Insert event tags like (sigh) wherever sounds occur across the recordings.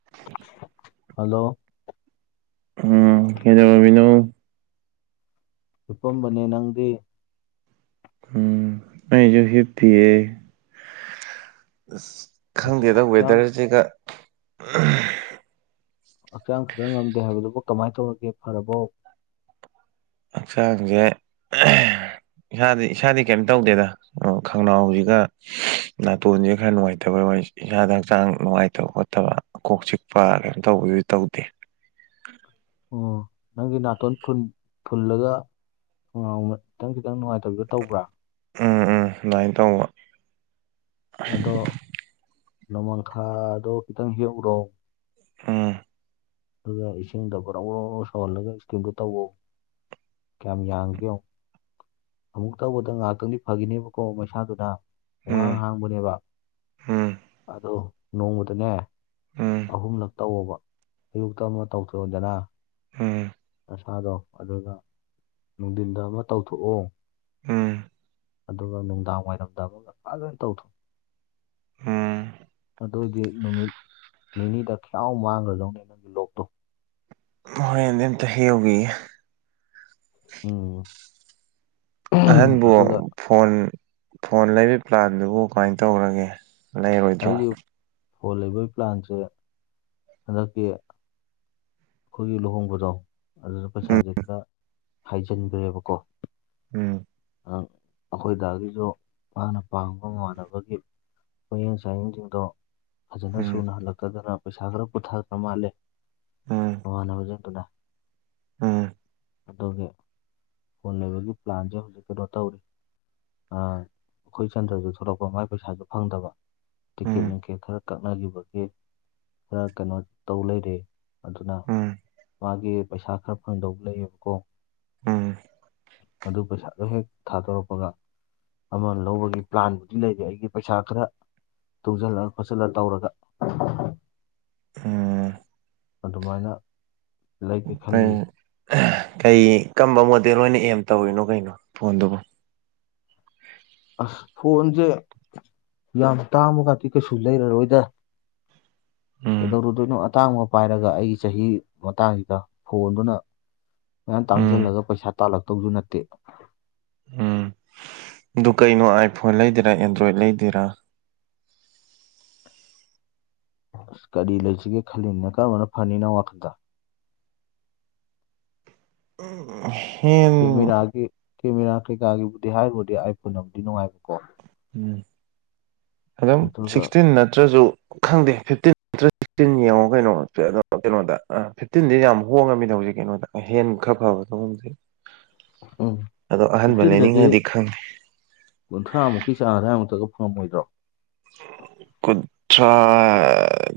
(inaudible) Hello ꯎꯝ ꯀꯩꯗꯧꯔꯝꯃꯤꯅꯣ ꯆꯨꯞꯄꯝꯕꯅꯦ ꯅꯪꯗꯤ ꯎꯝ ꯑꯩꯁꯨ ꯍꯤꯞꯇꯤꯌꯦ ꯑꯁ ꯍꯛꯆ- ꯈꯪꯗꯦꯗ ꯍꯛꯆꯥꯡ ꯋꯦꯗꯔꯁꯤꯒ ꯎꯝ ꯍꯛꯆꯥꯡ ꯈꯔ ꯉꯝꯗꯦ ꯍꯥꯏꯕꯗꯨꯕꯨ ꯀꯃꯥꯏ ꯇꯧꯔꯒꯦ ꯐꯔꯕꯣ ꯍꯛꯆꯥꯡꯁꯦ (unintelligible) ꯏꯁꯥꯗꯤ ꯏꯁꯥꯗꯤ ꯀꯩꯝ ꯇꯧꯗꯦꯗ ꯈꯪꯅꯥꯎꯖꯤꯒ ꯅꯥꯇꯣꯟꯁꯦ ꯈꯔ ꯅꯨꯡꯉꯥꯏꯇꯕꯩ ꯋꯥꯔꯤ ꯏꯁꯥꯗ ꯍꯛꯆꯥꯡ ꯅꯨꯡꯉꯥꯏꯇꯕ ꯈꯣꯠꯇꯕ ꯀꯣꯛ ꯆꯤꯛꯄ ꯀꯩꯅꯨꯝ ꯇꯧꯕꯗꯨꯗꯤ ꯇꯧꯗꯦ ꯑꯣ ꯅꯪꯒꯤ ꯅꯥꯇꯣꯟ ꯐꯨꯟ ꯐꯨꯜꯂꯒ ꯉꯥꯎꯅꯥ ꯇꯪ ꯈꯤꯇꯪ ꯅꯨꯡꯉꯥꯏꯇꯕꯤꯗꯣ ꯇꯧꯕ꯭ꯔꯥ ꯎꯝ ꯎꯝ ꯗꯨꯃꯥꯏ ꯇꯧꯕ ꯑꯗꯣ ꯅꯣꯡꯃꯥꯡꯈꯥꯗꯣ ꯈꯤꯇꯪ ꯍꯦꯛꯎꯔꯣ ꯎꯝ ꯑꯗꯨꯒ ꯏꯁꯤꯡꯗ ꯒꯣꯔꯣꯡ ꯒꯣꯔꯣꯡ ꯒꯣꯔꯣꯡ ꯁꯧꯍꯜꯂꯒ ꯏꯁꯀꯤꯃꯗꯨ ꯇꯧꯑꯣ ꯀꯌꯥꯝ ꯌꯥꯝꯒꯦ ꯌꯦꯡꯉꯣ ꯑꯃꯨꯛ ꯇꯧꯕꯗ ꯉꯥꯏꯍꯥꯛꯇꯪꯗꯤ ꯐꯈꯤꯅꯦꯕꯀꯣ ꯃꯩꯁꯥꯗꯨꯅ ꯎꯝ ꯋꯥꯉꯥꯡ ꯍꯥꯡꯕꯅꯦꯕ ꯎꯝ ꯑꯗꯨ ꯅꯣꯡꯃꯗꯅꯦ ꯎꯝ ꯑꯍꯨꯝꯂꯛ ꯇꯧꯋꯕ ꯑꯌꯨꯛꯇ ꯑꯃꯨ ꯇꯧꯊꯣꯛꯑꯑꯣꯗꯅ ꯎꯝ ꯃꯁꯥꯗꯣ ꯑꯗꯨꯒ ꯅꯨꯡꯊꯤꯟꯗ ꯑꯃ ꯇꯧꯊꯣꯛꯑꯣ ꯎꯝ ꯑꯗꯨꯒ ꯅꯨꯡꯗꯥꯡ ꯋꯥꯏꯔꯝꯗꯕꯒ ꯐꯖꯣꯏꯅ ꯇꯧꯊꯣꯛꯑꯦ ꯎꯝ ꯑꯗꯣꯒꯤ ꯅꯨꯃꯤꯠ ꯅꯤꯅꯤꯗ ꯈꯌꯥꯌꯥꯝꯥꯎ ꯃꯥꯡꯈ꯭ꯔꯗꯧꯅꯦ ꯅꯪꯒꯤ ꯂꯣꯛꯇꯣ ꯍꯣꯔꯦꯟꯗꯤ ꯑꯝꯇ ꯍ ꯌꯧꯕꯤꯌꯦ ꯑꯝ ꯑꯍꯟꯕꯨ ꯐꯣꯟ ꯐꯣꯟ ꯂꯩꯕꯩ ꯄ꯭ꯂꯥꯟꯗꯨꯕꯨ ꯀꯃꯥꯏꯅ ꯇꯧꯔꯒꯦ ꯂꯩꯔꯣꯏꯗ꯭ꯔꯣ ꯑꯩꯒꯤ ꯐꯣꯟ ꯂꯩꯕꯒꯤ ꯄ꯭ꯂꯥꯟꯁꯦ ꯍꯟꯗꯛꯀꯤ ꯑꯩꯈꯣꯏꯒꯤ ꯂꯨꯍꯣꯡꯕꯗꯣ ꯑꯗꯨꯗ ꯎꯝ ꯄꯩꯁꯥꯁꯦ ꯈꯔ ꯍꯥꯏꯖꯤꯟꯈ꯭ꯔꯦꯕꯀꯣ ꯎꯝ ꯑꯩꯈꯣꯏꯗꯥꯗꯒꯤꯁꯨ ꯃꯥꯅ ꯄꯥꯝꯕ ꯃꯥꯟꯅꯕꯒꯤ ꯍꯌꯦꯡ ꯆꯥꯌꯦꯡꯁꯤꯡꯗꯣ ꯐꯖꯅ ꯁꯨꯅ ꯍꯜꯂꯛꯇꯗꯅ ꯄꯩꯁꯥ ꯈꯔ ꯄꯨꯊꯥꯗꯅ ꯃꯥꯜꯂꯦ ꯎꯝ (unintelligible) ꯎꯝ ꯑꯗꯨꯒꯤ ꯐꯣꯜ ꯂꯩꯕꯒꯤ ꯄ꯭ꯂꯥꯟꯁꯦ ꯍꯧꯖꯤꯛ ꯀꯩꯅꯣ ꯇꯧꯔꯤ ꯑꯩꯈꯣꯏ ꯆꯟꯗ꯭ꯔꯁꯨ ꯊꯣꯛꯂꯛꯄ ꯃꯥꯏ ꯄꯩꯁꯥꯁꯨ ꯐꯪꯗꯕ ꯇꯤꯀꯦꯠ ꯅꯨꯡꯀꯦꯠ ꯈꯔ ꯀꯛꯅꯈꯤꯕꯒꯤꯦ ꯈꯔ ꯀꯩꯅꯣ ꯇꯧ ꯂꯩꯔꯦ ꯑꯗꯨꯅ ꯎꯝ ꯃꯥꯒꯤ ꯄꯩꯁꯥ ꯈꯔ ꯐꯪꯗꯧꯕ ꯂꯩꯌꯦꯕꯀꯣ ꯎꯝ ꯑꯗꯨꯗꯨ ꯄꯩꯁꯥꯗꯣ ꯍꯦꯛ ꯊꯥꯗꯣꯔꯛꯄꯒ ꯑꯃ ꯂꯧꯕꯒꯤ ꯄ꯭ꯂꯥꯟꯕꯨꯗꯤ ꯂꯩꯔꯦ ꯑꯩꯒꯤ ꯄꯩꯁꯥ ꯈꯔ ꯇꯨꯡꯁꯤꯜꯂ ꯈꯣꯠꯆꯤꯜꯂ ꯇꯧꯔꯒ ꯑꯝ ꯑꯗꯨꯃꯥꯏꯅ ꯂꯩꯒꯦ ꯀꯩ ꯈꯜꯂꯤꯌꯦ ꯀꯩ ꯀꯝꯕ ꯃꯣꯗꯦꯜ ꯑꯣꯏꯅ ꯑꯦꯝ ꯇꯧꯔꯤꯅꯣ ꯀꯩꯅꯣ ꯐꯣꯟꯗꯨꯕꯨ ꯑꯁ ꯐꯣꯟꯁꯦ ꯌꯥꯝ ꯇꯥꯡꯃꯒꯇꯤ ꯀꯩꯁꯨ ꯂꯩꯔꯔꯣꯏꯗ ꯎꯝ ꯀꯩꯗꯧꯔꯨꯗꯣꯏꯅꯣ ꯑꯇꯥꯡꯕ ꯄꯥꯏꯔꯒ ꯑꯩꯒꯤ ꯆꯍꯤ ꯃꯇꯥꯡꯁꯤꯗ ꯐꯣꯟꯗꯨꯅ ꯃꯌꯥꯝ ꯎꯝ ꯇꯥꯡꯁꯤꯜꯂꯒ ꯄꯩꯁꯥ ꯇꯥꯜꯂꯛꯇꯧꯁꯨ ꯅꯠꯇꯦ ꯎꯝ ꯑꯗꯨ ꯀꯩꯅꯣ ꯑꯥꯏꯐꯣꯟ ꯂꯩꯗꯔꯥ ꯑꯦꯟꯗ꯭ꯔꯣꯏꯗ ꯂꯩꯗꯦꯔꯥ ꯑꯁ ꯀꯔꯤ ꯂꯩꯁꯤꯒꯦ ꯈꯜꯂꯤꯅ ꯀꯔꯝꯕꯅ ꯐꯅꯤꯅꯣ ꯋꯥꯈꯜꯗ (unintelligible) ꯀꯦꯃꯦꯔꯥꯒꯤ ꯀꯦꯃꯦꯔꯥ ꯀꯩꯀꯥꯒꯤꯕꯨꯗꯤ ꯍꯥꯏꯔꯨꯕꯨꯗꯤ ꯑꯥꯏꯐꯣꯟꯕꯨꯗꯤ ꯅꯨꯡꯉꯥꯏꯕꯀꯣ ꯎꯝ ꯑꯗꯨꯝ ꯑꯗꯨꯒ ꯁꯤꯛꯁꯇꯤꯟ ꯅꯠꯇ꯭ꯔꯁꯨ ꯈꯪꯗꯦ ꯐꯤꯐꯇꯤꯟ ꯅꯠꯇ꯭ꯔ ꯁꯤꯛꯁꯇꯤꯟ ꯌꯦꯡꯉꯣ ꯀꯩꯅꯣ ꯑꯗꯣ ꯀꯩꯅꯣꯗ ꯐꯤꯐꯇꯤꯟꯗꯤ ꯌꯥꯝ ꯍꯣꯡꯉꯝꯃꯤꯅꯦ ꯍꯧꯖꯤꯛ ꯀꯩꯅꯣꯗ ꯍꯦꯟ ꯈꯔ ꯐꯕ ꯇꯉꯝꯁꯦ ꯎꯝ ꯐꯤꯐꯇꯤꯟꯤꯟꯗꯇ ꯂꯩꯅꯤꯡꯉꯗꯤ ꯈꯪꯗꯦ ꯀꯨꯟꯊ꯭ꯔꯥꯃꯨꯛꯀꯤ ꯆꯥꯡ ꯑ꯭ꯋꯥꯏꯃꯨꯛꯇ ꯐꯪꯉꯃꯣꯏꯗ꯭ꯔꯣ (inaudible) ꯈꯨꯠ ꯇ꯭ꯔꯥ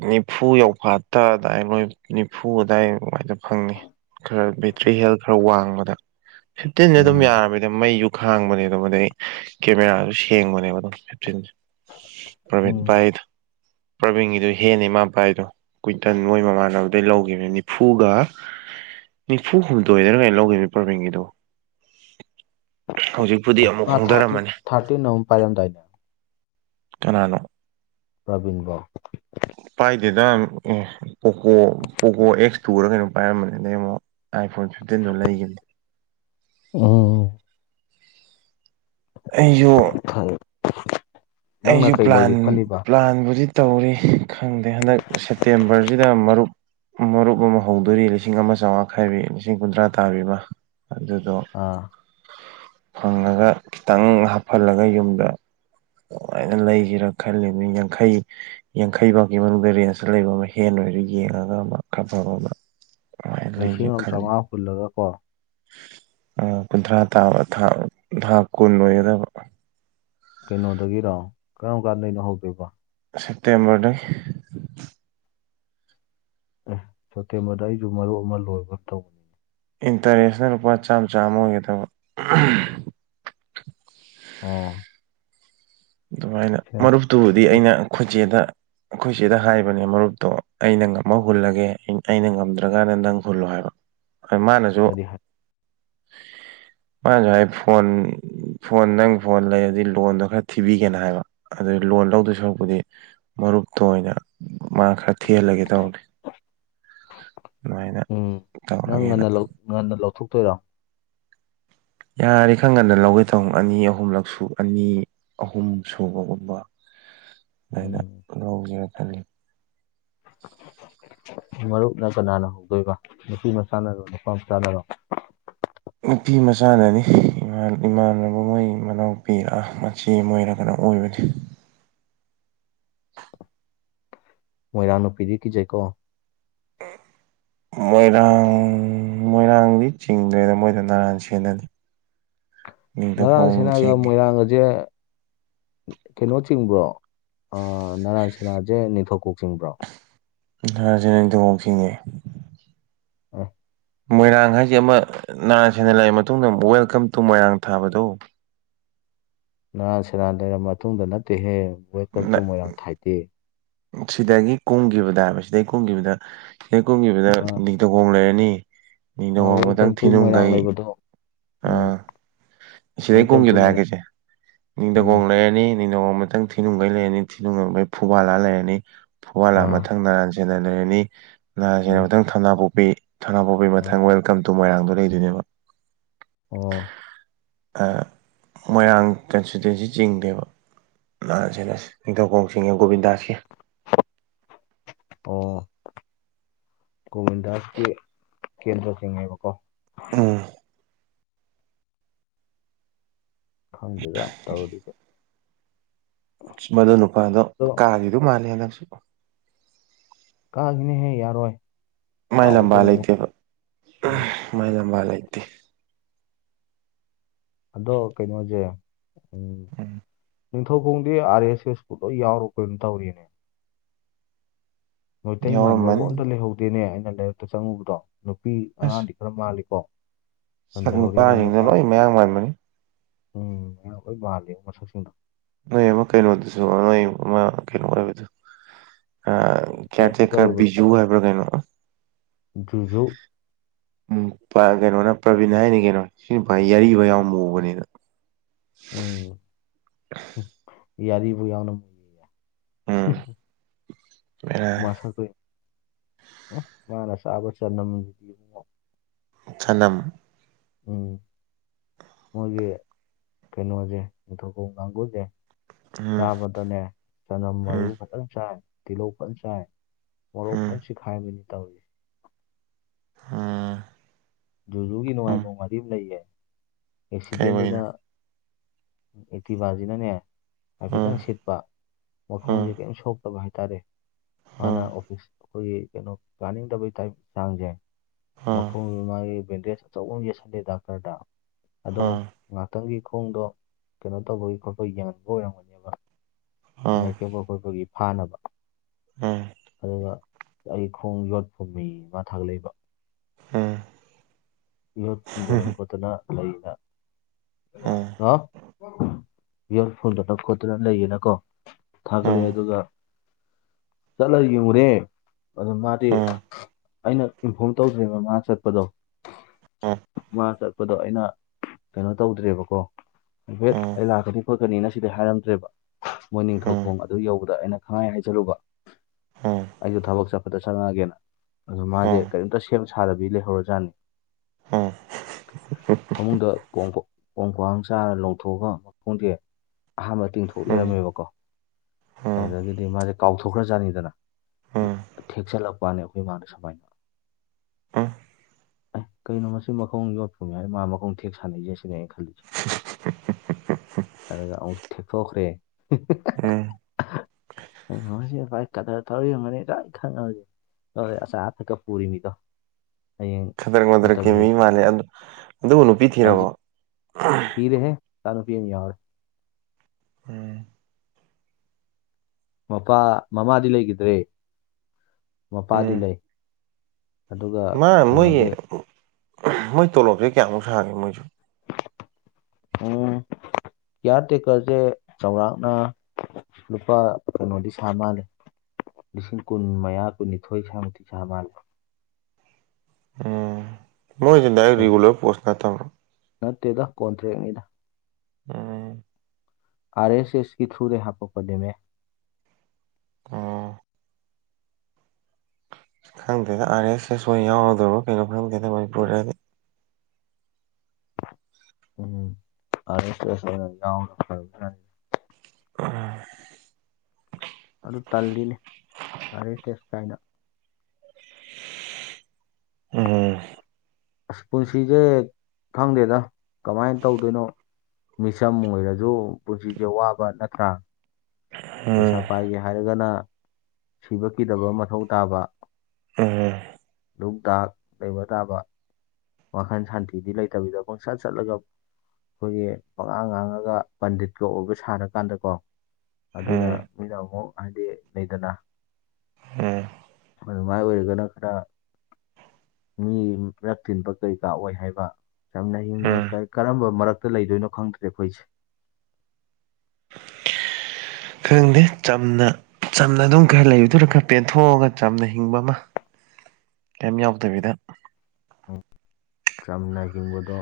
ꯅꯤꯐꯨ ꯌꯧꯐꯥꯠꯇ ꯑꯗꯨꯗꯥꯏ ꯂꯣꯏ ꯅꯤꯐꯨ ꯑꯗꯨꯋꯥꯏ ꯐꯪꯉꯤ ꯈꯔ ꯕꯦꯇ꯭ꯔꯤ ꯍꯦꯜꯊ ꯈꯔ ꯋꯥꯡꯕꯗ ꯐꯤꯐꯇꯤꯟꯁꯦ ꯑꯗꯨꯝ ꯎꯝ ꯌꯥꯔꯕꯗ ꯃꯩ ꯁꯨ ꯈꯥꯡꯕꯅꯦ ꯑꯗꯨꯒꯗꯤ ꯀꯦꯃꯦꯔꯥꯁꯨ ꯁꯦꯡꯕꯅꯦꯕ ꯑꯗꯨꯝ ꯐꯤꯞꯇꯤꯟꯁꯦ ꯄ꯭ꯔꯕꯤꯟ ꯎꯝ ꯚꯥꯏꯗ ꯄ꯭ꯔꯕꯤꯟꯒꯤꯗꯨ ꯍꯦꯟꯅꯤ ꯃꯥ ꯄꯥꯏꯗꯣ ꯀꯨꯋꯟꯇꯜ ꯃꯣꯏ ꯃꯃꯥꯟꯅꯕꯗꯩ ꯂꯧꯒꯤꯕꯅꯦ ꯅꯤꯐꯨꯒ ꯅꯤꯐꯨ ꯍꯨꯝꯗꯣꯏꯗꯔ ꯀꯩꯅꯣ ꯂꯧꯒꯤꯕꯅꯤ ꯄ꯭ꯔꯕꯤꯟꯒꯤꯗꯣ (inaudible) ꯍꯧꯖꯤꯛꯄꯨꯗꯤ ꯃꯥ ꯑꯃꯨꯛ ꯊꯥꯔꯇꯤꯟ ꯍꯣꯡꯗꯔꯝꯃꯅꯤ ꯊꯥꯔꯇꯤꯟ ꯑꯃ ꯄꯥꯏꯔꯝꯗꯥꯏꯅꯦ ꯀꯅꯥꯅꯣ ꯄ꯭ꯔꯕꯤꯟꯕꯣ ꯄꯥꯏꯗꯦꯗ ꯑꯦ ꯄꯣꯀꯣ ꯄꯣꯀꯣ ꯑꯦꯛꯁ ꯇꯨꯔ ꯀꯩꯅꯣ ꯄꯥꯏꯔꯝꯕꯅꯦ ꯑꯗꯩ ꯑꯃꯨꯛ ꯑꯥꯏ ꯐꯣꯟ ꯐꯤꯞꯇꯤꯟꯗꯣ ꯂꯩꯒꯤꯝꯅꯦ ꯎꯝ ꯑꯩꯖꯨ (unintelligible) ꯅꯪꯅ ꯑꯩꯁꯨ ꯀꯩ ꯄ꯭ꯂꯥꯟ ꯂꯩꯒꯦ ꯈꯜꯂꯤꯕ ꯄ꯭ꯂꯥꯟꯕꯨꯗꯤ ꯇꯧꯔꯤ ꯈꯪꯗꯦ ꯍꯟꯗꯛ ꯁꯦꯞꯇꯦꯝꯕꯔꯁꯤꯗ ꯃꯔꯨꯞ ꯃꯔꯨꯞ ꯑꯃ ꯍꯧꯗꯣꯔꯤ ꯂꯤꯁꯤꯡ ꯑꯃ ꯆꯧꯉꯥ ꯈꯥꯏꯕꯤ ꯂꯤꯁꯤꯡ ꯀꯨꯟꯊ꯭ꯔꯥ ꯇꯥꯕꯤꯕ ꯑꯗꯨꯗꯣ ꯑꯥ ꯐꯪꯉꯥꯒ ꯈꯤꯇꯪ ꯍꯥꯞꯐꯜꯂꯒ ꯌꯨꯝꯗ ꯗꯨꯃꯥꯏꯅ ꯂꯩꯖꯤꯔꯥ ꯈꯜꯂꯤꯝꯅꯤ ꯌꯥꯡꯈꯩ ꯌꯥꯡꯈꯩ ꯐꯥꯎꯒꯤ ꯃꯅꯨꯡꯗ ꯔꯦꯟꯖꯇ ꯂꯩꯕ ꯑꯃ ꯍꯦꯟ ꯑꯣꯏꯔꯖꯨ ꯌꯦꯡꯉꯥꯒ ꯑꯃ ꯈꯥꯐꯕꯃꯥ ꯑꯃ ꯑꯗꯨꯃꯥꯏꯅ ꯂꯩꯒꯦ ꯂꯤꯁꯤꯡ ꯑꯃ ꯈꯜꯂꯤ ꯆꯧꯉꯥ ꯍꯨꯜꯂꯒ ꯀꯣ ꯑꯥ ꯀꯨꯟꯊ꯭ꯔꯥ ꯇꯥꯕ ꯊꯥ ꯊꯥ ꯀꯨꯟ ꯑꯣꯏꯒꯗꯕ ꯀꯩꯅꯣꯗꯒꯤꯔꯣ ꯀꯔꯝ ꯀꯥꯟꯗꯩꯅꯣ ꯍꯧꯗꯣꯏꯕꯣ ꯁꯦꯞꯇꯦꯝꯕꯔꯗꯩ ꯑꯦ ꯁꯦꯞꯇꯦꯝꯕꯔꯗ ꯑꯩꯁꯨ ꯃꯔꯨꯞ ꯑꯃ ꯂꯣꯏꯕ ꯇꯧꯕ ꯏꯟꯇꯔꯦꯁꯅ ꯂꯨꯄꯥ ꯆꯥꯝ ꯆꯥꯝꯃ ꯑꯣꯏꯒꯗꯕ ꯑꯣ ꯑꯗꯨꯃꯥꯏꯅ ꯁꯦꯞ ꯃꯔꯨꯞꯇꯨꯕꯨꯗꯤ ꯁꯦꯞ ꯑꯩꯅ ꯈꯣꯏ ꯆꯦꯗ ꯑꯩꯈꯣꯏ ꯆꯦꯗ ꯍꯥꯏꯕꯅꯦ ꯃꯔꯨꯞꯇꯣ ꯑꯩꯅ ꯉꯝꯃꯥ ꯍꯨꯜꯂꯒꯦ ꯑꯩꯅ ꯉꯝꯗ꯭ꯔꯀꯥꯟꯗ ꯅꯪ ꯍꯨꯜꯂꯣ ꯍꯥꯏꯕ ꯍꯣꯏ ꯃꯥꯅꯁꯨ ꯀꯔꯤ ꯍꯥꯏ ꯃꯥꯅꯁꯨ ꯍꯥꯏ ꯐꯣꯟ ꯐꯣꯟ ꯅꯪ ꯐꯣꯟ ꯂꯩꯔꯗꯤ ꯂꯣꯟꯗꯣ ꯈꯔ ꯊꯤꯕꯤꯒꯦꯅ ꯍꯥꯏꯕ ꯑꯗꯨ ꯂꯣꯟ ꯂꯧꯗꯣꯏ ꯁꯔꯨꯛꯄꯨꯗꯤ ꯃꯔꯨꯞꯇꯣ ꯑꯣꯏꯅ ꯃꯥ ꯈꯔ ꯊꯤꯍꯜꯂꯒꯦ ꯇꯧꯕꯅꯤ ꯑꯗꯨꯃꯥꯏꯅ ꯎꯝ ꯅꯪ ꯇꯧꯔꯒꯦꯅ ꯉꯟꯅ ꯂꯧ ꯉꯟꯅ ꯂꯧꯊꯣꯛꯇꯣꯏꯔꯣ ꯌꯥꯔꯗꯤ ꯈꯔꯥꯉꯟꯅ ꯂꯧꯒꯦ ꯇꯧꯅꯤ ꯑꯅꯤ ꯑꯍꯨꯝꯂꯛꯁꯨ ꯑꯅꯤ ꯑꯍꯨꯝ ꯁꯨꯕꯒꯨꯝꯕ (inaudible) ꯑꯗꯥꯏꯅ ꯂꯧꯖꯤꯔ ꯈꯜꯂꯤ ꯃꯔꯨꯞꯅ ꯀꯅꯥꯅ ꯍꯧꯗꯣꯏꯕ ꯅꯨꯄꯤ ꯃꯆꯥꯅꯔꯣ ꯅꯨꯄꯥ ꯃꯆꯥꯅꯔꯣ ꯅꯨꯄꯤ ꯃꯆꯥꯅꯅꯤ ꯏꯃꯥꯟ ꯏꯃꯥꯟꯅꯕ ꯃꯣꯏ ꯃꯅꯥꯎꯄꯤꯔ ꯃꯆꯦ ꯃꯣꯏꯔꯥ ꯀꯩꯅꯣꯝ ꯑꯣꯏꯕꯅꯤ ꯃꯣꯏꯔꯥꯡꯅꯨꯄꯤꯗꯤ ꯀꯤꯖꯩꯀꯣ (inaudible) ꯃꯣꯏꯔꯥꯡ ꯃꯣꯏꯔꯥꯡꯗꯤ ꯆꯤꯡꯗ꯭ꯔꯦꯗ ꯃꯣꯏꯗꯣ ꯅꯔꯥꯟ ꯁꯦꯟꯅꯅꯤ ꯅꯤꯡꯊꯧꯈꯣꯡ ꯅꯔꯥꯟꯁꯦꯅꯒ ꯆꯤꯡꯉꯤ ꯃꯣꯏꯔꯥꯡꯒꯖꯦ ꯀꯩꯅꯣ ꯆꯤꯡꯕ꯭ꯔꯣ ꯑꯥ ꯅꯔꯥꯟ ꯁꯦꯟꯅꯥꯖꯦ ꯅꯤꯡꯊꯧꯀꯣꯛ ꯆꯤꯡꯕ꯭ꯔꯣ ꯑ ꯅꯤꯡꯊꯧꯀꯣꯛ ꯆꯤꯡꯉꯦ ꯑꯣ ꯃꯣꯏꯔꯥꯡ ꯍꯥꯏꯁꯦ ꯑꯃ ꯅꯔꯥꯟ ꯁꯦꯟꯅ ꯂꯩꯔꯥ ꯃꯇꯨꯡꯗ ꯋꯦꯜꯀꯝ ꯇꯨ ꯃꯣꯏꯔꯥꯡ ꯊꯥꯕꯗꯣ ꯅꯔꯥꯟ ꯁꯦꯟꯅꯥ ꯂꯩꯔ ꯃꯇꯨꯡꯗ ꯅꯠꯇꯦꯍꯦ ꯋꯦꯜꯀꯝ ꯇꯨ ꯃꯣꯏꯔꯥꯡ ꯊꯥꯏꯗꯤ ꯁꯤꯗꯒꯤ ꯀꯨꯝꯒꯤꯕꯗ ꯍꯥꯏꯕ ꯁꯤꯗꯩ ꯀꯨꯝꯒꯤꯕꯗ ꯁꯤꯗꯩ ꯀꯨꯝꯒꯤꯕꯗ ꯑꯥ ꯗꯒꯣꯡ ꯂꯩꯔꯅꯤ ꯑꯥ ꯃꯤꯗꯒꯣꯡ ꯃꯇꯪ ꯋꯦꯜꯀꯝ ꯇꯨ ꯃꯣꯏꯔꯥꯡ ꯊꯤꯅꯨꯡꯒꯩ ꯂꯩꯕꯗꯣ ꯑꯥ ꯎꯝ ꯁꯤꯗꯩ ꯋꯦꯜꯀꯝ ꯇꯨ ꯀꯨꯝꯕꯤꯗ ꯃꯣꯏꯔꯥꯡ ꯍꯥꯏꯔꯛꯀꯁꯦ ꯅꯤꯡꯗꯀꯣꯡ ꯎꯝ ꯂꯩꯔꯅꯤ (unintelligible) ꯃꯊꯪ ꯊꯤꯅꯨꯡꯒꯩ ꯂꯩꯔꯅꯤ ꯊꯤꯅꯨꯡ ꯐꯨꯋꯥꯂ ꯂꯩꯔꯅꯤ ꯐꯨꯋꯥꯂ ꯑꯥ ꯃꯊꯪ ꯅꯥ (unintelligible) ꯂꯩꯔꯅꯤ ꯅꯁꯦꯟꯅ ꯎꯝ ꯃꯊꯪ ꯊꯝꯅꯥꯄꯣꯛꯄꯤ ꯊꯝꯅꯥꯄꯣꯛꯄꯤ ꯃꯊꯪ ꯑꯥ (unintelligible) ꯀꯝ ꯇꯨ ꯃꯣꯏꯔꯥꯡꯗꯣ ꯂꯩꯗꯣꯏꯅꯦꯕ ꯑꯣ ꯑꯥ ꯃꯣꯏꯔꯥꯡ ꯀꯟꯁꯇꯤꯇ꯭ꯋꯦꯟꯁꯤ ꯆꯤꯡꯗꯦꯕ (unintelligible) ꯅꯤꯡꯊꯧꯀꯣꯡ ꯒꯣꯕꯤꯟꯗꯥꯁꯀꯤ ꯑꯣ ꯒꯣꯕꯤꯟꯗꯥꯁꯀꯤ ꯀꯦꯟꯗ꯭ꯔꯆꯤꯡꯉꯦꯕꯀꯣ ꯎꯝ ꯈꯪꯗꯦꯗꯥ ꯇꯧꯔꯤꯗ ꯃꯗꯨ ꯅꯨꯄꯥꯗꯣ ꯑꯗꯣ ꯀꯥꯒꯤꯗꯨ ꯃꯥꯜꯂꯦ ꯍꯟꯗꯛꯁꯨ ꯀꯥꯈꯤꯅꯦꯍꯦ ꯌꯥꯔꯣꯏ ꯃꯥꯏ ꯆꯥꯎꯋꯤ ꯂꯝꯕꯥ ꯀꯩꯅꯣ ꯃꯣꯏ ꯂꯩꯇꯦꯕ ꯎꯝ ꯃꯥꯏ ꯂꯝꯕꯥ ꯂꯩꯇꯦ ꯑꯗꯣ ꯀꯩꯅꯣꯖꯦ ꯎꯝ ꯅꯤꯡꯊꯧꯈꯣꯡꯗꯤ ꯑꯥꯔ ꯑꯦꯁ ꯑꯦꯁꯄꯨ ꯂꯣꯏ ꯌꯥꯎꯔꯛ (unintelligible) ꯇꯧꯔꯤꯅꯦ ꯃꯩꯇꯩ ꯃꯥꯟꯕꯕꯨ ꯌꯥꯎꯔꯝꯃꯅꯤ ꯑꯝꯇ ꯂꯩꯍꯧꯗꯦꯅꯦ ꯑꯩꯅ ꯂꯥꯏꯔꯤꯛꯇ ꯆꯪꯉꯨꯕꯗꯣ ꯅꯨꯄꯤ ꯑꯁ ꯑꯉꯥꯡꯗꯤ ꯈꯔ ꯃꯥꯜꯂꯤꯀꯣ ꯁꯛ ꯂꯩꯍꯧꯔꯤꯕ ꯅꯨꯄꯥꯁꯤꯡ ꯅꯨꯄꯥ ꯂꯣꯏ ꯃꯌꯥꯡ ꯃꯥꯟꯕꯅꯤ ꯎꯝ ꯃꯌꯥꯝ ꯂꯣꯏ ꯃꯥꯜꯂꯤ ꯃꯁꯛꯁꯤꯡꯗꯣ ꯅꯣꯏ ꯑꯃ ꯀꯩꯅꯣꯗꯨꯁꯨ ꯅꯣꯏ ꯑꯃ ꯀꯩꯅꯣ ꯑꯣꯏꯕꯗꯨ ꯑ ꯀꯤꯌꯥꯔ ꯇꯦꯀꯔ ꯀꯤꯌꯔꯇꯦꯛꯀꯔ ꯑꯣꯏꯕ ꯕꯤꯖꯨ ꯍꯥꯏꯕ꯭ꯔꯣ ꯀꯩꯅꯣ ꯖꯨꯖꯨ ꯎꯝ ꯀꯩꯅꯣꯅ ꯄ꯭ꯔꯕꯤꯟ ꯍꯥꯏꯅꯤ ꯀꯩꯅꯣ ꯁꯤ ꯐꯩ ꯌꯥꯔꯤꯕ ꯌꯥꯎ ꯃꯨꯕꯅꯤꯅ ꯎꯝ ꯌꯥꯔꯤꯕ ꯌꯥꯝꯎꯅ ꯎꯝ ꯕꯦꯔꯥ (unintelligible) ꯎ ꯃꯥꯅ ꯆꯥꯕ ꯆꯗꯝꯗꯨꯗꯤ ꯏꯕꯨꯡꯉꯣ ꯁꯥꯅꯝ ꯎꯝ ꯃꯣꯏꯒꯤ ꯀꯩꯅꯣꯁꯦ ꯅꯤꯡꯊꯧꯈꯣꯡ ꯀꯥꯡꯕꯨꯁꯦ ꯎꯝ ꯆꯥꯕꯗꯅꯦ ꯆꯅꯝ ꯃꯔꯨ ꯎꯝ ꯐꯖꯅ ꯆꯥꯏ ꯇꯤꯜꯍꯧ ꯐꯖꯅ ꯆꯥꯏ ꯃꯣꯔꯣꯛ ꯐꯅ ꯎꯝ ꯆꯤꯈꯥꯏꯕꯅꯤ ꯇꯧꯔꯤ (unintelligible) ꯖꯨꯖꯨꯒꯤ ꯅꯨꯡꯉꯥꯏꯕ ꯎꯝ ꯋꯥꯔꯤ ꯑꯃ ꯂꯩꯌꯦ ꯀꯩ ꯑꯦꯛꯁꯤꯗꯦꯟꯗꯨꯗ ꯑꯣꯏꯅꯣ ꯑꯛ ꯏꯇꯤꯕꯖꯤꯅꯅꯦ ꯎꯝ ꯍꯥꯏꯐꯦꯠꯇꯪ ꯁꯤꯠꯄ ꯃꯈꯣꯡꯁꯦ ꯎꯝ ꯀꯔꯤꯝ ꯁꯣꯛꯇꯕ ꯍꯥꯏꯇꯥꯔꯦ ꯎꯝ ꯎꯝ ꯎꯝ ꯎꯝ ꯎꯝ ꯎꯝ ꯎꯝ ꯎꯝ ꯎꯝ ꯎꯝ ꯃꯥꯅ ꯎꯝ ꯑꯣꯐꯤꯁ ꯑꯩꯈꯣꯏꯒꯤ ꯀꯩꯅꯣ ꯀꯥꯅꯤꯡꯗꯕꯩ ꯇꯥꯏꯞ ꯆꯥꯡꯁꯦ ꯎꯝ ꯃꯈꯣꯡꯗꯨ ꯃꯥꯏ ꯕꯦꯟꯗꯦꯖ ꯑꯆꯧꯕ ꯑꯃ ꯌꯦꯠꯁꯟꯂꯦ ꯗꯥꯛꯇꯔꯗ ꯑꯗꯣ ꯎꯝ ꯉꯥꯛꯇꯪꯒꯤ ꯈꯣꯡꯗꯣ ꯀꯩꯅꯣ ꯇꯧꯕꯒꯤ ꯈꯣꯠꯄ ꯌꯦꯡꯍꯟꯕ ꯑꯣꯏꯔꯝꯒꯅꯤ ꯂꯩꯊꯦꯛꯄ ꯈꯣꯠꯄꯒꯤ ꯐꯥꯅꯕ ꯎꯝ ꯑꯗꯨꯒ ꯑꯩꯒꯤ ꯈꯣꯡ ꯌꯣꯠꯄꯨꯝꯃꯤ ꯃꯥ ꯊꯥꯒꯠꯂꯛꯏꯕ ꯎꯝ ꯌꯣꯠ ꯐꯨꯝꯗꯣꯛꯔꯛꯄꯗꯨꯅ ꯎꯝ (unintelligible) ꯌꯣꯠ ꯐꯨꯝꯗꯣꯛꯔꯛꯄꯥꯗꯨꯅꯥ ꯂꯩꯌꯦꯅꯀꯣ ꯎꯝ ꯊꯥꯒꯠꯂꯛꯦ ꯑꯗꯨꯒ ꯆꯠꯂ ꯌꯦꯡꯉꯨꯔꯦ ꯑꯗꯣ ꯃꯥꯗꯤ ꯑꯩꯅ ꯏꯅꯐꯣꯔꯝ ꯇꯧꯗ꯭ꯔꯤꯕ ꯃꯥ ꯆꯠꯄꯗꯣ ꯃꯥ ꯆꯠꯄꯗꯣ ꯑꯩꯅ ꯀꯩꯅꯣ ꯇꯧꯗ꯭ꯔꯦꯕꯀꯣ ꯍꯦꯠ ꯑꯩ ꯂꯥꯛꯀꯅꯤ ꯈꯣꯠꯀꯅꯤꯅ ꯁꯤꯗꯤ ꯍꯥꯏꯔꯝꯗ꯭ꯔꯦꯕ ꯃꯣꯏ ꯅꯤꯡꯊꯧꯈꯣꯡ ꯑꯗꯨ ꯌꯧ ꯑꯗ ꯑꯩꯅ ꯈꯪꯍꯥꯏ ꯍꯥꯏ ꯖꯤꯜꯂꯨꯕ ꯑꯩꯁꯨ ꯊꯕꯛ ꯆꯠꯄꯗ ꯁꯪꯉꯛꯒꯦꯅ ꯑꯗꯣ ꯃꯥꯁꯦ ꯀꯔꯤꯝꯇ ꯁꯦꯝ ꯁꯥꯗꯕꯤ ꯂꯩꯍꯧꯔꯖꯥꯠꯅꯤ (inaudible) ꯐꯃꯨꯡꯗ (unintelligible) ꯈꯣꯡꯈ꯭ꯋꯥ ꯑꯝ ꯆꯥꯔ ꯂꯧꯊꯣꯛꯑꯒ ꯝꯈꯣꯡꯖꯦ ꯑꯍꯥꯟꯕ ꯇꯤꯡꯊꯣꯛ ꯂꯩꯔꯝꯃꯦꯕꯀꯣ ꯎꯝ ꯑꯗꯨꯗꯒꯤꯗꯤ ꯃꯥꯁꯦ ꯀꯥꯎꯊꯣꯛꯈ꯭ꯔꯖꯥꯠꯅꯤꯗꯅ ꯎꯝ ꯎꯝ ꯊꯦꯛꯆꯜꯂꯛꯄꯅꯦ ꯑꯩꯈꯣꯏ ꯏꯃꯅ ꯁꯨꯃꯥꯏꯅ ꯑꯦ ꯀꯩꯅꯣ ꯃꯁꯤ ꯃꯈꯣꯡ ꯌꯣꯠꯄꯅꯤ ꯍꯥꯏꯔ ꯃꯥ ꯃꯈꯣꯡ ꯊꯦꯛ ꯁꯥꯟꯅꯩꯁꯦ ꯁꯤꯅꯦ ꯑꯩꯅ ꯈꯜꯂꯤꯁꯦ ꯑꯗꯨ ꯑꯃꯨꯛ ꯊꯦꯊꯣꯛꯈ꯭ꯔꯦ ꯎꯝ ꯉꯁꯤꯚꯥꯏ ꯀꯊ ꯇꯧꯔꯤꯕ ꯃꯅꯤ ꯏ ꯈꯪꯉꯖꯤꯦ ꯍꯣꯏ ꯑ ꯍꯥꯏꯊ ꯀ ꯄꯨꯔꯤ ꯃꯤ ꯀꯡ ꯊꯥꯗꯔꯛ ꯃꯊꯔꯛꯀꯤ ꯃꯤ ꯃꯥꯜꯂꯦ ꯑꯗꯨ ꯑꯗꯨꯕꯨ ꯅꯨꯄꯤ ꯊꯤꯔꯕꯣ ꯔꯦ ꯁꯅꯨ ꯀ ꯑꯅꯤ ꯌꯥꯔ ꯎꯝ ꯃꯄꯥ ꯃꯃꯥꯗꯤ ꯂꯩꯈꯤꯗ꯭ꯔꯦ ꯃꯄꯥꯗꯤ ꯎꯝ ꯂꯩ ꯑꯗꯨꯒ ꯃꯥ ꯃꯣꯏ ꯀꯩꯅꯣꯗꯤ ꯃꯣꯏ ꯇꯣꯂꯣꯞꯁꯦ ꯀꯌꯥꯃꯨꯛ ꯁꯥꯥꯡꯒꯦ ꯃꯣꯏꯁꯨ ꯎꯝ ꯀꯤꯌꯥꯔ ꯇꯦꯛꯀꯔꯁꯦ ꯆꯥꯎꯧꯔꯥꯛꯅ ꯂꯨꯄꯥ ꯀꯩꯅꯣꯗꯤ ꯁꯥ ꯃꯥꯜꯂꯦ ꯂꯤꯁꯤꯡ ꯀꯨꯟ ꯃꯌꯥ ꯀꯨꯟꯅꯤꯊꯣꯏ ꯁꯥꯃꯨꯛꯇꯤ ꯆꯥ ꯃꯥꯜꯂꯦ ꯎꯝ ꯃꯣꯏ ꯗꯥꯏꯔ ꯇꯧ- ꯔꯔꯤꯒꯨꯔ ꯄꯣꯁ ꯅꯠꯇꯝꯣ ꯅꯠꯇꯦꯗ ꯀꯣꯟꯇ꯭ꯔꯦꯛꯅꯤꯗ ꯎꯝ ꯑꯔ ꯑꯦꯁ ꯑꯦꯁꯀꯤ ꯊ꯭ꯔꯨ ꯔꯦ ꯍꯥ ꯄꯣꯛꯄꯅꯦ ꯑꯥ ꯈꯪꯗꯦꯗ ꯑꯔꯦꯁꯦ ꯁ ꯌꯥꯎꯔꯗꯣ ꯀꯩꯅꯣ ꯈꯪꯗꯦꯗ ꯃꯅꯤꯄꯨꯔꯗꯤ ꯎꯝ ꯑꯁꯁ ꯌꯥ ꯐ ꯑ ꯑꯗꯨ ꯇꯜꯂꯤꯅꯤ ꯇꯔꯩꯁꯦꯁ ꯀꯥꯏꯅ ꯑꯣ ꯑꯁ ꯄꯨꯟꯁꯤꯁꯦ ꯈꯪꯗꯦꯗ ꯀꯃꯥꯏꯅ ꯇꯧꯗꯣꯏꯅꯣ ꯃꯤꯁꯝ ꯑꯣꯏꯔꯁꯨ ꯄꯨꯟꯁꯤꯁꯦ ꯋꯥꯕ ꯅꯠꯇ꯭ꯔꯥ ꯄꯩꯁꯥ ꯎꯝ ꯄꯥꯏꯒꯦ ꯍꯥꯏꯔꯒꯅ ꯁꯤꯕ ꯀꯗꯕ ꯃꯊꯧ ꯇꯥꯕ ꯎꯝ ꯅꯨꯡ ꯇꯥꯛ ꯂꯩꯕ ꯇꯥꯕ ꯋꯥꯈꯜ ꯁꯥꯟꯇꯤꯗꯤ ꯂꯩꯇꯕꯤꯗ ꯄꯨꯡꯁꯥꯠ ꯆꯠꯂꯒ ꯑꯩꯈꯣꯏꯒꯤ ꯑꯉꯥꯡ ꯉꯥꯡꯉꯒ ꯄꯟꯗꯤꯠꯀ ꯑꯣꯏꯕ ꯁꯥꯥꯟꯔꯀꯥꯟꯗꯀꯣ ꯑꯗꯨꯅ ꯎꯝ ꯃꯤꯅ ꯑꯃꯨꯛ ꯍꯥꯏꯗꯤ ꯂꯩꯗꯅ ꯎꯝ ꯑꯗꯨꯃꯥꯏ ꯑꯣꯏꯔꯒꯅ ꯈꯔ ꯃꯤ ꯃꯔꯞ ꯊꯤꯟꯕ ꯀꯩ ꯀꯥ ꯑꯣꯏ ꯍꯥꯏꯕ ꯆꯝꯅ ꯍꯤꯡꯕ ꯎꯝ ꯀꯔꯝꯕ ꯃꯔꯛꯇ ꯂꯩꯗꯣꯏꯅꯣ ꯈꯪꯗ꯭ꯔꯦ ꯑꯩꯈꯣꯏꯁꯦ ꯈꯪꯗꯦ ꯆꯝꯅ ꯆꯝꯅ ꯑꯗꯨꯝ ꯈꯔ ꯂꯩꯕꯗꯨꯔ ꯈꯔ ꯄꯦꯟꯊꯣꯛꯑꯒ ꯆꯝꯅ ꯍꯤꯡꯕ ꯑꯃ ꯀꯝ ꯌꯥꯎꯗꯕꯤꯗ ꯆꯝꯅ ꯍꯤꯡꯕꯗꯣ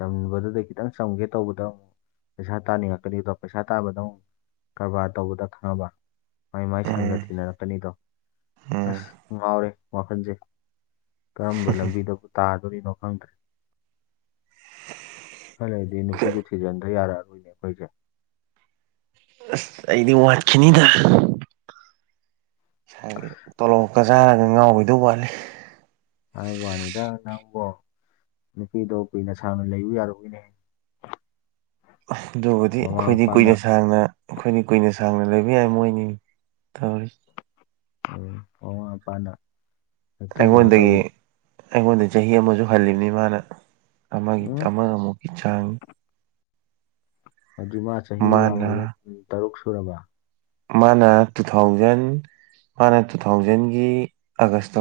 ꯆꯝꯕꯗꯨꯗ ꯈꯤꯇꯪ ꯆꯝꯒꯦ ꯇꯧꯕꯗꯣ ꯑꯃꯨꯛ ꯄꯩꯁꯥ ꯇ ꯅ ꯑꯦꯛꯂꯤꯗ ꯄꯩꯁꯥ ꯇ ꯀꯔꯕꯥꯔ ꯇꯧꯕꯗ ꯈꯪꯅꯕ ꯃꯥꯏ ꯃꯥꯏ ꯁꯪꯒ ꯎꯝ ꯊꯤꯅꯔꯛꯀꯅꯤꯗꯣ ꯎꯝ ꯑꯁ ꯉꯥꯎꯔꯦ ꯋꯥꯈꯜꯁꯦ ꯀꯔꯝꯕ ꯂꯝꯕꯤꯗ ꯑꯗꯨꯕꯨ ꯇꯥꯗꯣꯔꯤꯅꯣ ꯈꯪꯗ꯭ꯔꯦ ꯈꯜꯂꯗꯤ ꯅꯨꯄꯤꯁꯦ ꯊꯤꯖꯤꯟꯗ ꯌꯥꯔꯛꯑꯔꯣꯏꯅꯦ ꯑꯩꯈꯣꯏꯁꯦ ꯑꯁ ꯑꯩꯗꯤ ꯋꯥꯠꯈꯤꯅꯤꯗ ꯉꯁꯥꯏꯒꯤ ꯇꯣꯂꯣꯞꯀ ꯆꯥꯔꯒ ꯉꯥꯎꯕꯗꯧ ꯋꯥꯠꯂꯤ ꯍꯥꯏ ꯋꯥꯅꯤꯗꯅꯕꯣ ꯅꯨꯄꯤꯗꯣ ꯀꯨꯏꯅ ꯁꯥꯡꯅ ꯂꯩꯕ ꯌꯥꯔꯨꯕꯒꯤꯅꯦ ꯑꯗꯨꯒꯕꯨꯗꯤ ꯑꯩꯈꯣꯏꯗꯤ ꯃꯄꯥꯅ ꯀꯨꯏꯅ ꯁꯥꯡꯅ ꯑꯩꯈꯣꯏꯅꯤ ꯀꯨꯏꯅ ꯁꯥꯡꯅ ꯂꯩꯕ ꯌꯥꯏ ꯃꯣꯏꯅꯤ ꯇꯧꯔꯤ ꯎ ꯍꯄꯅ ꯑꯩꯉꯣꯟꯗꯒꯤ ꯑꯩꯉꯣꯟꯗ ꯆꯍꯤ ꯑꯃꯁꯨ ꯍꯜꯂꯤꯕꯅꯤ ꯃꯥꯅ ꯑꯃꯒꯤ ꯎꯝ ꯑꯃꯒ ꯑꯃꯨꯛ ꯏꯆꯥꯡ ꯍꯧꯖꯤꯛ ꯃꯥ ꯆꯍꯤ ꯃꯥꯅ ꯌꯥꯝꯃꯕꯗ ꯀꯨꯟ ꯇꯔꯨꯛ ꯁꯨꯔꯕ꯫ ꯃꯥꯅ ꯇꯨꯊꯥꯎꯖꯟ ꯃꯥꯅ ꯇꯨꯊꯥꯎꯖꯟꯒꯤ ꯑꯥꯒꯁꯇ꯫